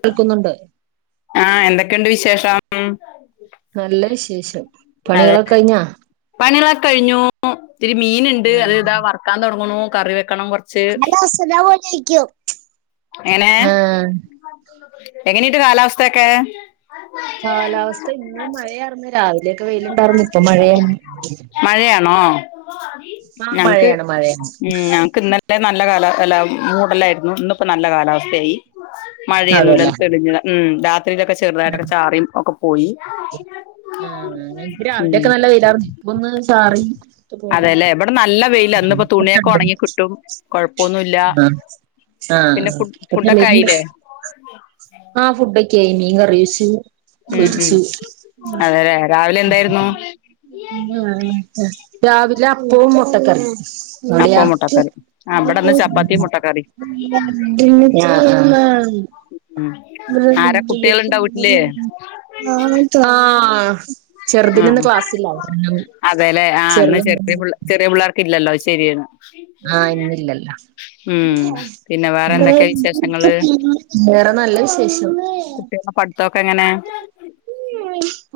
കേൾക്കുന്നുണ്ട് ആ എന്തൊക്കെയുണ്ട് വിശേഷം നല്ല വിശേഷം പണികളൊക്കെ അതെല്ലേ കഴിഞ്ഞാ പണികളൊക്കെ കഴിഞ്ഞു ഇിത്തിരി മീൻ ഉണ്ട് ആഹ് അത് ഇതാ വറക്കാൻ തുടങ്ങണു കറി വെ ഹലോ അസ്സലാമു അലൈക്കും എങ്ങനെ ആഹ് എങ്ങനെട്ട് കാലാവസ്ഥൊക്കെ കാലാവസ്ഥ ഇന്ന് മഴയായിരുന്നു രാവിലെയൊക്കെ വെയിലുണ്ടാരിന്ന് ഇപ്പ മഴയ ആ ഞങ്ങക്ക് മഴയാണ് ഉം ഞങ്ങക്ക് ഇന്ന നല്ല കാലല്ല മൂടല്ലായിരുന്നു ഇന്നിപ്പോ നല്ല കാലാവസ്ഥയായി മഴയൊന്നുമല്ല അതെല്ലേ തെളിഞ്ഞ ഉം രാത്രിയിലൊക്കെ ചെറുതായിട്ടൊക്ക ആഹ് ചാറിയും ഒക്ക പോയി ആഹ് ഞങ്ങക്ക് ഉം രാവിലെയൊക്കെ നല്ല വെയിലാർന്നു ഇപ്പൊ ഒന്ന് ചാറി അതേല്ലേ ബടെ നല്ല വെയില അന്ന് ഇപ്പ ഇപ്പൊ തുണിയൊക്കെ ഉണങ്ങി തെളിയുണ്ട്. കിട്ടും കൊഴപ്പൊന്നുമല്ല ആഹ് പിന്നെ ആഹ് ഫു ഫുഡൊക്കെ ആയില്ലേ ആ ഫുഡ് ക്കെ ആയി മീൻകറി ഉം ഉം കഴിച്ചു അതെല്ലേ രാവിലെ എന്തായിരുന്നു ആ രാവിലെ അപ്പവും മുട്ടക്കറിം എവിടെയാ അപ്പോം മുട്ടക്കറി ആ ഇവിടെന്ന് ചപ്പാത്തിയും മുട്ടക്കറി ആ ആ ഉം ഉം ആ ആ അതേല്ലേ ആ അന്ന് ചെറിയ ചെറിയ പിള്ളേർക്ക് ഇല്ലല്ലോ ശരിയാണ് ആഹ് ഇന്നില്ലല്ല ഉം പിന്നെ വേറെ അ എന്തൊക്കെയ വിശേഷങ്ങള് വേറെ നല്ല വിശേഷം കുട്ടികളുടെ പഠിത്തൊക്കെ എങ്ങനെ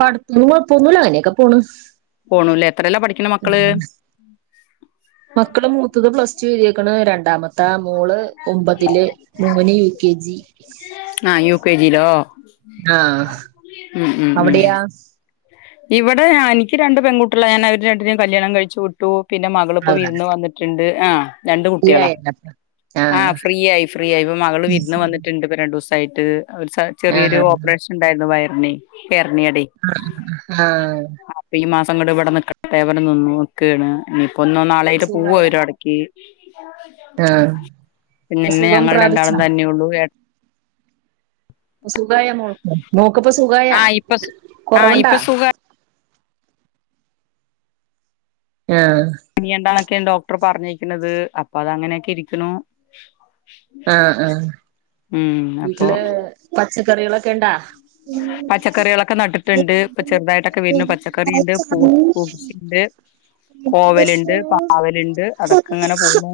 അട്ത്ത് കൊഴപ്പൊന്നുല്ല അങ്ങനെക്കെ പോണ് പോണൂല്ലേ എത്രയല്ലാ പഠിക്കണ മക്കള് മക്കള് മൂത്തത് പ്ലസ് ടു എഴുതിക്കാണ് രണ്ടാമ പത്ത മൂള് ഒമ്പതില് മോന്‌ യു കെ ജി ആ യു കെ ജിയിലോ ആഹ ഉം ഉം ഉം ഇവിടെ എനിക്ക് രണ്ടണ്ട് പെൺകുട്ടികുള്ള ഞാൻ അവര് രണ്ടിനും കല്യാണം കഴിച്ചു വിട്ടു പിന്നെ മകളിപ്പോ അതാ വിരുന്ന് വന്നിട്ടുണ്ട് ആ രണ്ട് ഫ്രീ കുട്ട്യാള ആയല്ലോ ആ ആഹ് ഫ്രീ ആയി ഫ്രീ ആയി ഇപ്പ മകൾ വിരുന്ന് വന്നിട്ടുണ്ട് ഇ രണ്ടുസ ആയിട്ട് ചെറിയൊരു ആഹ് ഓപ്പറേഷൻ ഉണ്ടായിരുന്നു വയറിന് അര്ന്യ ടെ ആഹ ഈ മാസം കണ്ട് ഇവിടെ നിക്കട്ടെടെ നിന്നു നക്കുകയാണ് ഇനിയിപ്പൊ ഒന്നോ നാളായിട്ട് പോവ സുഖായ ഒരുര ഇടയ്ക്ക് ആഹ് ഇപ്പൊ പിന്നന്നെ സുഖം ഞങ്ങൾ രണ്ടാളും പ്രാപിച്ചാ തന്നെള്ളൂ സുഖായ മോൾക്ക് മോക്ക്പ്പം സുഖായ ആഹ് ഇപ്പൊ സു ആഹ് കൊറവണ്ടാ ഇപ്പൊ സുഖാ ആഹ പനണ്ടാന്നൊക്കെ ഡോക്ടർ പറഞ്ഞിരിക്കുന്നത് അപ്പൊ അത് അങ്ങനെയൊക്കെ ഇരിക്കുന്നു ആഹ ആഹ അപ്പൊ വീട്ടില് പച്ചക്കറികളൊക്കെ ഇണ്ടാ പച്ചക്കറികളൊക്കെ നട്ടിട്ടുണ്ട് ഇപ്പൊ ചെറുതായിട്ടൊക്കെ വരുന്നു പച്ചക്കറി ഉണ്ട് പൂശുണ്ട് കോവലുണ്ട് പാവലുണ്ട് അതൊക്കെ ഇങ്ങനെ പോണു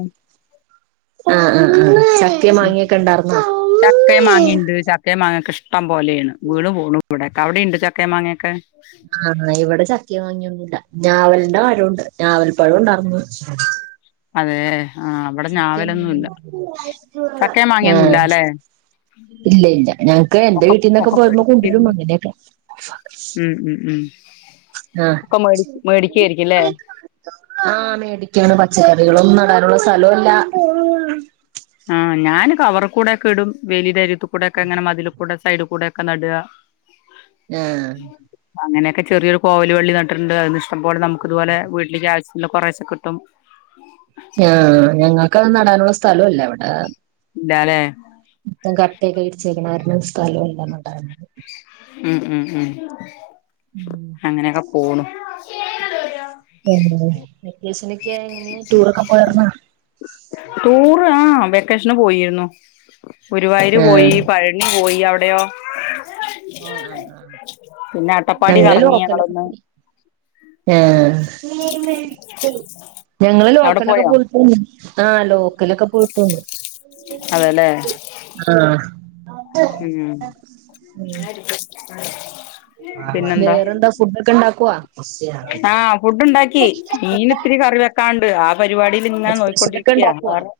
ആഹ ആഹ് ആ ചക്ക മാങ്ങിയൊക്കെ ഉണ്ടായിർന്നോ ചക്ക മാങ്ങിണ്ട് ചക്കിംമാങ്ങിംഒക്കെ ഇഷ് ഇഷ്ടം പോലെയണ് വീണും പോക ഇവിടെക്കെ അവിടെയ ഉണ്ട് ചക്കേ മാങ്ങൊക്കെ ആഹ ഇവിടെ ചക്കയ മാങ്ങന്നുമില്ല ഞാവലിന്റെ മരണ്ട് ഞാവൽ പഴം ഉണ്ടാർന്നു കൊർച്ച് അതെ ആഹ അവിടെ ഞാവലൊന്നുംല്ല മാങ്ങയൊന്നും ഇല്ല ചക്കയ ആഹ് മാങ്ങിയൊന്നുംല്ല ല്ലെ ഇല്ല ഇല്ല ഞങ്ങക്ക് എന്റെ പ വീട്ടീന്നൊക്കെ പോരുമ്പോ കൊണ്ടരും അങ്ങനെയൊക്കെ ഉം ഉ ഉ ആഹ മേടിക്കായിരിക്കുംല്ലേ ആ മേടിക്കാണ് പച്ച തൈകളൊന്നും നടാനുള്ള സ്ഥലുംല്ല ആ ഞാൻ കവർ കൂടെ ഒക്കെ ഇ ടും വേലിയതരിത്തി കൂടെ ഒക്കെ അങ്ങനെ മതില കൂടെ സൈഡ് കൂടെക്കെ നട ആഹ അങ്ങനെയൊക്കെ ചെറിയരു കോല വള്ളിന്നട്ടുണ്ട് അത് ഇഷ്ട പോലെ നമുക്ക്തുപോലെ വീട്ടിലെ ക്ക് ആവശ്യമുള്ള കുറേശ കിട്ടും ഉ ആ് ഞങ്ങൾക്ക്ത് നടാനുള്ള സ്ഥലല്ലേ ഇവിടെ ഇല്ലാ ലെ ഇപ്പം കട്ടെക്കെ വിര്ച് നേര്ന്ന സ്ഥലമല്ലാന്ന പറയുന്നത് ഉം ഉംഉം ഉം അങ്ങനെയൊക്കെ പോണു വെക്കെശനൊക്കെ എങ്ങനെ ടൂറൊക്കെ പോയിരന്നാ ടൂറ് ആഹ് വെക്കേഷന് പോയിരുന്നു ഗുരുവായൂര് ആഹ് പോയി. പഴനി പോയി അവിടെയോ ആഹ് ആഹ് ആഹ് പിന്നെ അട്ടപ്പാടി ഞങ്ങള് കറങ്ങി ഞങ്ങളൊന്ന് ലോക്കലൊക്കെ ആഹ് ഞങ്ങള് അവിടെ ലോക്കലൊക്കെ പോയോ പോയിത്തന്ന ആ ലോക്കലൊക്കെ പോയിട്ട് വന്ന് അതെല്ലേ ആഹ് ഉം പിന്നെന്താ വേറെന്താ ഫുഡൊക്കെ ഇണ്ടാക്കൊ ആഹ് ഫുഡ് ഇണ്ടാക്കി മീൻ ഇത്തിരി കറി വെക്കാണ്ട് പരുപാടിൽ ഇങ്ങനെ സ്പെഷ്യലൊക്കെ നോയിക്കൊണ്ടിരിക്കയാ ഉണ്ടാക്കുവോ വേറെ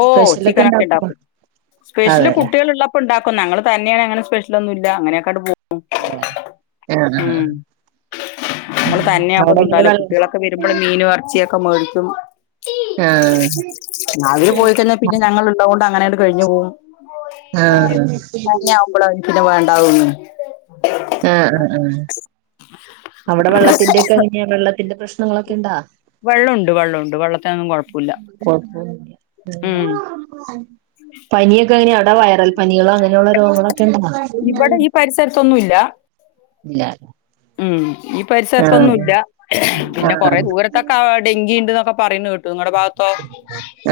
ഓ സ്പെഷ്യലൊക്കെ ചിക്കനൊക്കെ ഉണ്ടാക്കുവോ ഇണ്ടാക്കും സ്പെഷ്യല് അതെല്ലേ കുട്ടികളുള്ളപ്പോ ഉണ്ടാക്കും ങ്ങൾ തന്നെയാ അങ്ങനെ സ്പെഷ്യൊന്നും ഇല്ല അങ്ങനെക്ക പോ ആഹ് ആഹ് നമ്മള് ഉം തന്നെയ അവിടെ ആകുമ്പന്നും എങ്ങനെ ണ്ടാവില്ലോ വെള്ള കുട്ടികളൊക്കെ വരുമ്പോൾ മീനും എറച്ചിക്കെ മേടിക്കും ആഹ് ആഹ് അവര് പോയിക്കഴിഞ്ഞാൽ പിന്നെ ഞങ്ങൾണ്ടകൊണ്ട് അങ്ങനെയങ്ങ് കഴിഞ്ഞു പോകും ആഹ് ആഹ് [unintelligible] വേണ്ടാ തൊന്ന ആ ആ ആ അവടെ വെള്ളത്തിന്റെ ഒക്കെ വെള്ളത്തിന്റെ പ്രശ്നങ്ങളൊക്കെ ഇണ്ടാ വെള്ളമുണ്ട് വെള്ളമുണ്ട് വെള്ളത്തിനൊന്നും കുഴപ്പമില്ല കൊയപ്പൊന്നുല്ല ഉം പനിയൊക്കെ അങ്ങനെയ അവട വയറൽ പനികളോ അങ്ങനെയുള്ള രോഗങ്ങളൊക്കെ ഉണ്ടോ ഇവിടെ ഈ പരിസരത്തൊന്നുമില്ല ഇല്ല ഉം ഈ ആഹ് പരിസരത്തൊന്നുംല്ല പിന്നെ കൊറെ ആഹ് ദൂരത്തൊക്കെ ഡെങ്കി ഉണ്ട്ന്നൊക്കെ പറയുന്നു കേട്ടു നിങ്ങളുടെ ഭാഗത്തോ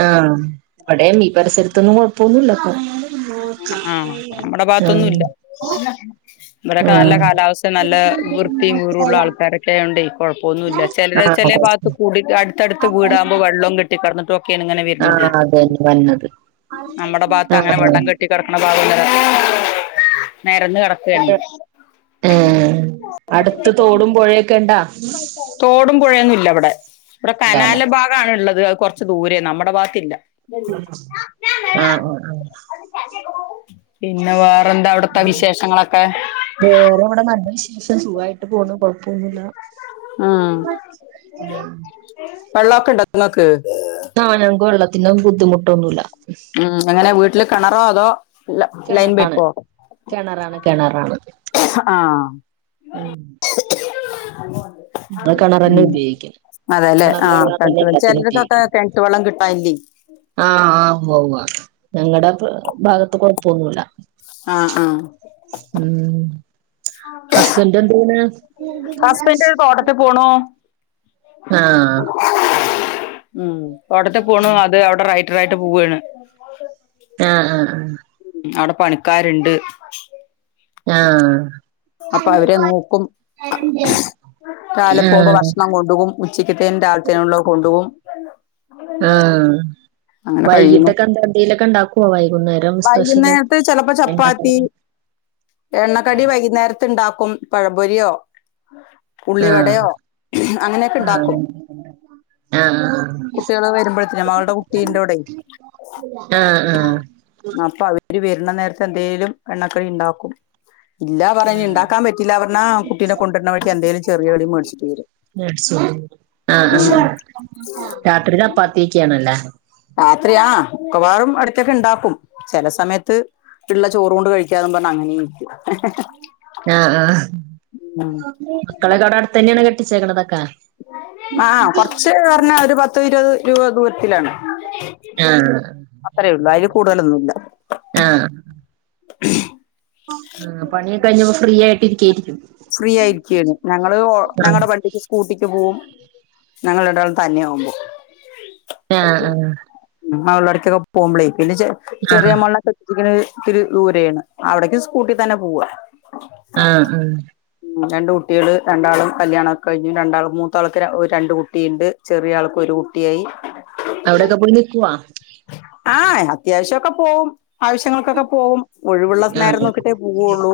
ആഹ് അവിടെ ഈ പരിസരത്തൊന്നും കൊഴപ്പൊന്നുംല്ലപ്പം ആഹ് [unintelligible] ആഹ് ഇവടെക്കെ നല്ല ആഹ് കാലാവസ്ഥ നല്ല വൃത്തിയും കൂറുള്ള ആൾക്കാരൊക്കായോണ്ടേ കൊഴപ്പമൊന്നുമല്ല ചെലര് ചെ ചേലെ ആഹ് ഭാത്ത് കൂടി അടുത്തടുത്ത് വീടാക്പോ വെള്ളം കെട്ടി കടന്നിട്ടും ക്കെണ്യെ ഇങ്ങനെ വരുന്നത് ആഹ് അതന്നെ വന്നത് നമ്മുടെ ഭാഗത്ത് അങ്ങനെ ആഹ് വെള്ളം കെ കടക്കണ [unintelligible] നേരൊന്ന് പുഴ കിടക്കാണയ് ഏഹ് അടുത്ത് തോടും പുഴയൊക്കെ ഇണ്ടാ തോടും പുഴയൊന്നുല്ല ഇവിടെ ഇവിടെ ഇല്ലാല്ലേ കനാല ഭാഗാണു ള്ളത് അത് കൊറ ദൂരയാ നമ്മടെ ഭാഗത്തില്ല [inaudible] ആഹ് ആഹ് പിന്നെ വേറെന്താ അവിടത്തെ ആഹ് വിശേഷങ്ങളൊക്കെ വേറെ ഇവിടെ നല്ല വിശേഷം സുഖായിട്ട് പോണ് കൊഴപ്പൊന്നുല്ല ആഹ് വെള്ളൊക്കെ ഇണ്ടോ നിങ്ങക്ക് ത്താനം ഗൊള്ളത്തിന്റെ ബുദ്ധിമുട്ടൊന്നുല്ല ഉം എങ്ങനെ വീട്ടില് കെണറോ അതോ ലൈൻ കെണറാണ് പൈപ്പോ കെണറാണ് കെണറാണ് ആഹ് ബ കെണറന്നേ ഉം ഉപയോയ്ക്ക്ണ് അതെല്ലെ ആഹ് തട്ടു [unintelligible] ചിലർക്കൊക്കെ കെൻറ്റ് വെള്ളം കിട്ടായില്ലേയ് ആഹ് ആഹ് [unintelligible] ഞങ്ങളടെ ഭാഗത്ത് കൊഴപ്പൊന്നുല്ല ആഹ് ആഹ് ഉം ഹസ്ബന്റ് എന്തെയ്യ്ണ് ഹസ്ബൻഡ് തോട്ടത്തിൽ പോണു ആഹ് ഉം പ്പാടത്ത് പോണു അത് അവിടെ റൈറ്ററായിട്ട് പോവ്വേണ് ആഹ് ആഹ് ആഹ് അവ്ടെ പണിക്കാര്ണ്ട് ആഹ അപ്പം അവരെ നോക്കും രാവിലെ പോകുമ്പോ ആഹ് ഭക്ഷണം കൊണ്ടുപോകും ഉച്ചക്ക്ത്തേും രാവിലത്തേനും ഉള്ളവർ കൊണ്ടു പോകും ആഹ കഴിയുന്നു വൈകിട്ടൊക്കെ എന്താ എന്തേലൊക്കെ ഉണ്ടാക്കുവോ വൈകുന്നേരം സ്പെഷ്യല് വൈകുന്നേരത്ത് ചെിലപ്പോ ചപ്പാത്തി എണ്ണക്കടികൾ എണ്ണക്കടി വൈകുന്നേരത്ത ഉണ്ടാക്കും പഴപൊരിയോ ആഹ് ഉള്ളിവടയോ അങ്ങനെയൊക്കെണ്ടാക്കും ആഹ് ആഹ് കുട്ടികളെ വരുമ്പോഴത്തനും മകളുടെ കുട്ടീന്റെ കൂടെ ആഹ് ആഹ് അപ്പൊ അവര് വരുന്ന നേരത്തെ എന്തെലിലും എണ്ണക്കടി ഉണ്ടാക്കും ഇല്ല പറഞ്ഞഞ് ആഹ് ഉണ്ടാക്കൻ പറ്റില്ല പറഞ്ഞാ കുട്ടിനെ കൊണ്ടിരുന്നണഴി എന്തേലും ചെറിയ കടി മേടിച്ചിട്ട് വരും ആ ആ ഉം രാത്രി ചപ്പാത്തിയൊക്കെ ആണല്ലേ രാത്രിയാ ആ മിക്കവാറും ഇടക്കൊക്കെ ഉണ്ടാക്കും ചില സമയത്ത് പിള്ള ചോറ് കൊണ്ട് കഴിക്കാൻ പറഞ്ഞാൽ അങ്ങനെ ഇരിക്കും ആഹ ആ മക്കളെയൊക്കെ അടുത്ത് തന്നെയാണോ കെട്ടിച്ചതൊക്കെ ആ് കൊറച്ച് പറഞ്ഞാ ഒരു പത്തുഇരുപത് രൂപ ദൂരത്തിലാണ് ആഹ് അത്രേ ഉള്ളൂ അതിൽ കൂടുതലൊന്നുല്ല ആഹ [inaudible] ആ പണിയ കെ കഴിഞ്ഞപ്പോ ഫ്രീ ആയിട്ട് ഇരിക്കായിരിക്കും ഫ്രീ ആയിരിക്കുവാണ് ഞങ്ങള് ഞങ്ങളുടെ വണ്ടിക്ക് സ്കൂട്ടിക്ക് പോകവും ഞങ്ങൾ രണ്ടാളും തനിയെ ആവുമ്പോൾ ആഹ് ആഹ് മകളോട്ക്കൊക്കെ പോകുമ്പളെ പിന്നെ ചെറിയ ആഹ് ആഹ് മോളെ കെട്ടിരിക്കണത് ഇത്തിരി ദൂരെയാണ് അവിടേക്കും സ്കൂട്ടി തന്നെ പോവാ ആഹ ഹാ ഉ രണ്ട് കുട്ടികൾ രണ്ടാളും കല്യാണംഒക്കെ കഴിഞ്ഞു രണ്ടാളും മൂത്ത ആൾക്ക് രണ്ട് കുട്ടിയുണ്ട് ചെറിയ ആൾക്ക് ഒരു കുട്ടിയായി അവിടെയൊക്കെ പോയി നിക്കുവാ ആ അത്യാവശ്യൊക്കെ പോവും ആവശ്യങ്ങൾക്കൊക്കെ പോകും ഒഴിവുള്ള നേരം ആഹ് നോക്കിട്ടേ പോവുള്ളൂ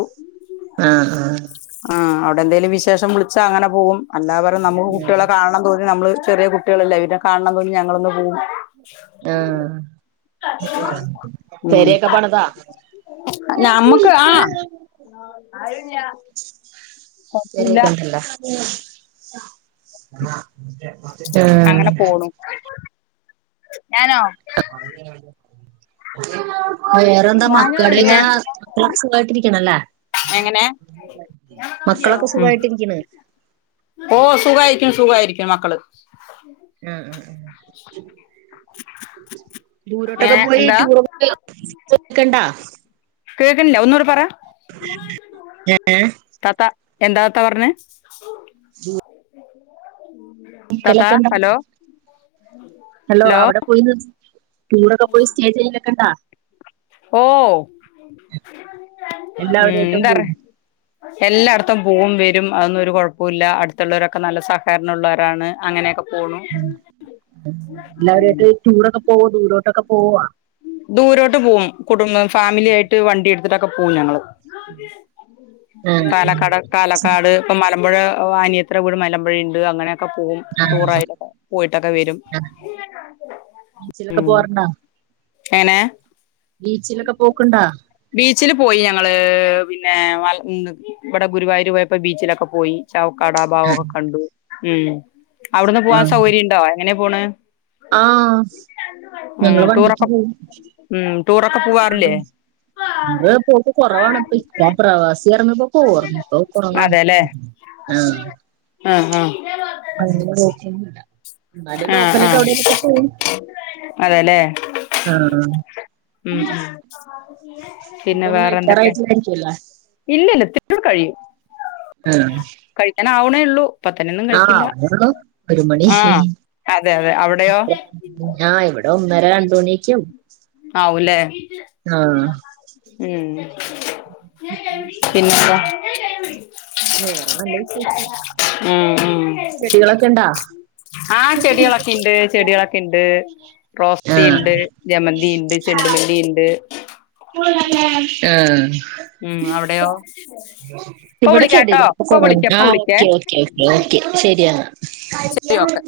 ആഹ് ആഹ് ആ അവിടെ എന്തെങ്കലും വിശേഷം വിളിച്ചാ അങ്ങനെ പോകും അല്ലാ പറരം നമ്മുക്ക് ആഹ് കുട്ടികളെ കാണണം തോന്നി നമ്മള് ചെറിയ കുട്ടികളല്ല ഇനെ കാണണം തോന്നി ഞങ്ങളൊന്ന് പോകവും പെരേക്കെ പണിത നമ്മുക്ക് ആ വറ [unintelligible] തുണ്ടല്ല [unintelligible] അങ്ങനെ ഏഹ് പോണു ഞാനോ അെ അ [unintelligible] വേറെന്താ ഞാന് പിന്നെ മക്കളൊക്കെ മക്കളെക്കെ സുഖയിട്ടിരികനെല്ലേ എങ്ങനെ മക്കളൊക്കെ ഉം സുഖായിട്ടിരിക്കണ്. ഓ സുഖായിരിക്കും സുഖായിരിക്കും മക്കള്. ആഹ [inaudible] ദൂരോട്ടൊക്കെ ഏഹ് പോയി എന്താ ടൂറെദിക്കണ്ട [unintelligible] കേക്കണില്ല ഒന്നൂടെ പറ ഏഹ് താത്ത. എന്താത്താ പറഞ്ഞെ? താത്ത നിക്കലൊക്കെ ഉണ്ടോ ഹലോ? ഹലോ അവിടെ പോയി. ടൂറൊക്കെ പോയി സ്റ്റേ ചെയ്യലൊക്കേണ്ടാ? ഓ ഉം എല്ലാവരുമായിട്ടും എന്താ പറ പോകും എല്ലായിടത്തും പോകും വരും. അതൊന്നരു കുഴപ്പ പോല്ല അടുത്തുള്ളവരൊക്കെ നല്ല സഹകരണം മുള്ളവരാണ്. അങ്ങനെയൊക്കെ പോണു ഉം എല്ലാവരായിട്ട് ടൂരൊക്കെ പോവോ ദൂരോട്ടൊക്കെ പോവോ? ദൂരോട്ട് പോകും കുടും ഫാമിലി ആയിട്ട് വണ്ടി എടുത്തിട്ടൊക്കെ പോവും ഞങ്ങള്. ആഹ് പാലക്കാട് ആഹ് പാലക്കാട് ഇപ്പൊ മല മലമ്പുഴ അനിയതീടെ വീട് മലമ്പഴയുണ്ട്. അങ്ങനെ പോവും ടൂറായിട്ട് ക്കെ പോയിട്ടൊക്കെ വരും. ആഹ് ബീച്ചിലൊക്കെ പോവാറുണ്ടോ? എനെ ബീച്ചിലൊക്കെ പോക്കുണ്ടാ ബീച്ചിൽ പോയി ഞങ്ങള് പിന്നെ വ ഇവിടെ ഗുരുവായൂർ പോയ പ്പ ബീച്ചിലൊക്കെ പോയി. ചവക്കാട ഭാവൊക്കെ കണ്ടു. ഉ അവിടുന്ന് പോകൻ ആഹ് സൗകര്യം ഉണ്ടോ എങ്ങനെയ പോണ്. ആഹ് ഉ ടൂറൊക്കെ ഉം ടൂറൊക്കെ പോവാറില്ലേ ടൂര് പോക്ക് കൊറവാണ് ഇപ്പ ഇക്ക പ്രവാസി ആർന്നപ്പോ? പ്പോ കുറവാണ്. അതെല്ലേ ആ ആഹ് ആഹ് [unintelligible] എന്നാലും ആഹ് ലോക്കലൊക്കെ ആഹ് എവിടെലൊക്കെ പോവും അതെല്ലേ ആ ഉം ഉ പിന്നെ ഫുഡൊന്നും വേറെന്തൊക്കെ കഴിക്കാറായിട്ടില്ലായിരിക്കുവല്ലോ ഇല്ലല്ല കഴിയും കഴിക്കാനാ വണേ ഉള്ളൂ. ഇപ്പ തന്നെയൊന്നും ആ കഴിക്കില്ല ആവണുള്ളൂ ഒരു മണി ആഹ് അതെ അതെ അവിടെയോ ആ ഇവിടെ ഒന്നര രണ്ടണിയൊക്കെ ആവും. ആവു ല്ലേ ഉം പിന്നെന്താ [inaudible] [unintelligible] വേറെ നല്ല വിശേഷം ഉം ഉം ചെടികളൊക്കെ ഇണ്ടാ ആ ചെടികളൊക്കെ ഇണ്ട്. ചെടികളൊക്കെ ഇണ്ട്. റോസ്റ്റി ഉണ്ട് ജമൻ [unintelligible] ആ ഉം അവിടെയോ ഇപ്പൊ ഇവിടെ വിളിക്കാട്ടോ ചെടികളൊ ഇപ്പൊ കൊറവ വിളിക്കാം ആ ഇപ്പൊ വിളിക്കേ ഓക്കെ ഓക്കെ ക്കെ ക്കെ ശരിയന്ന. ശരി ഓക്കെ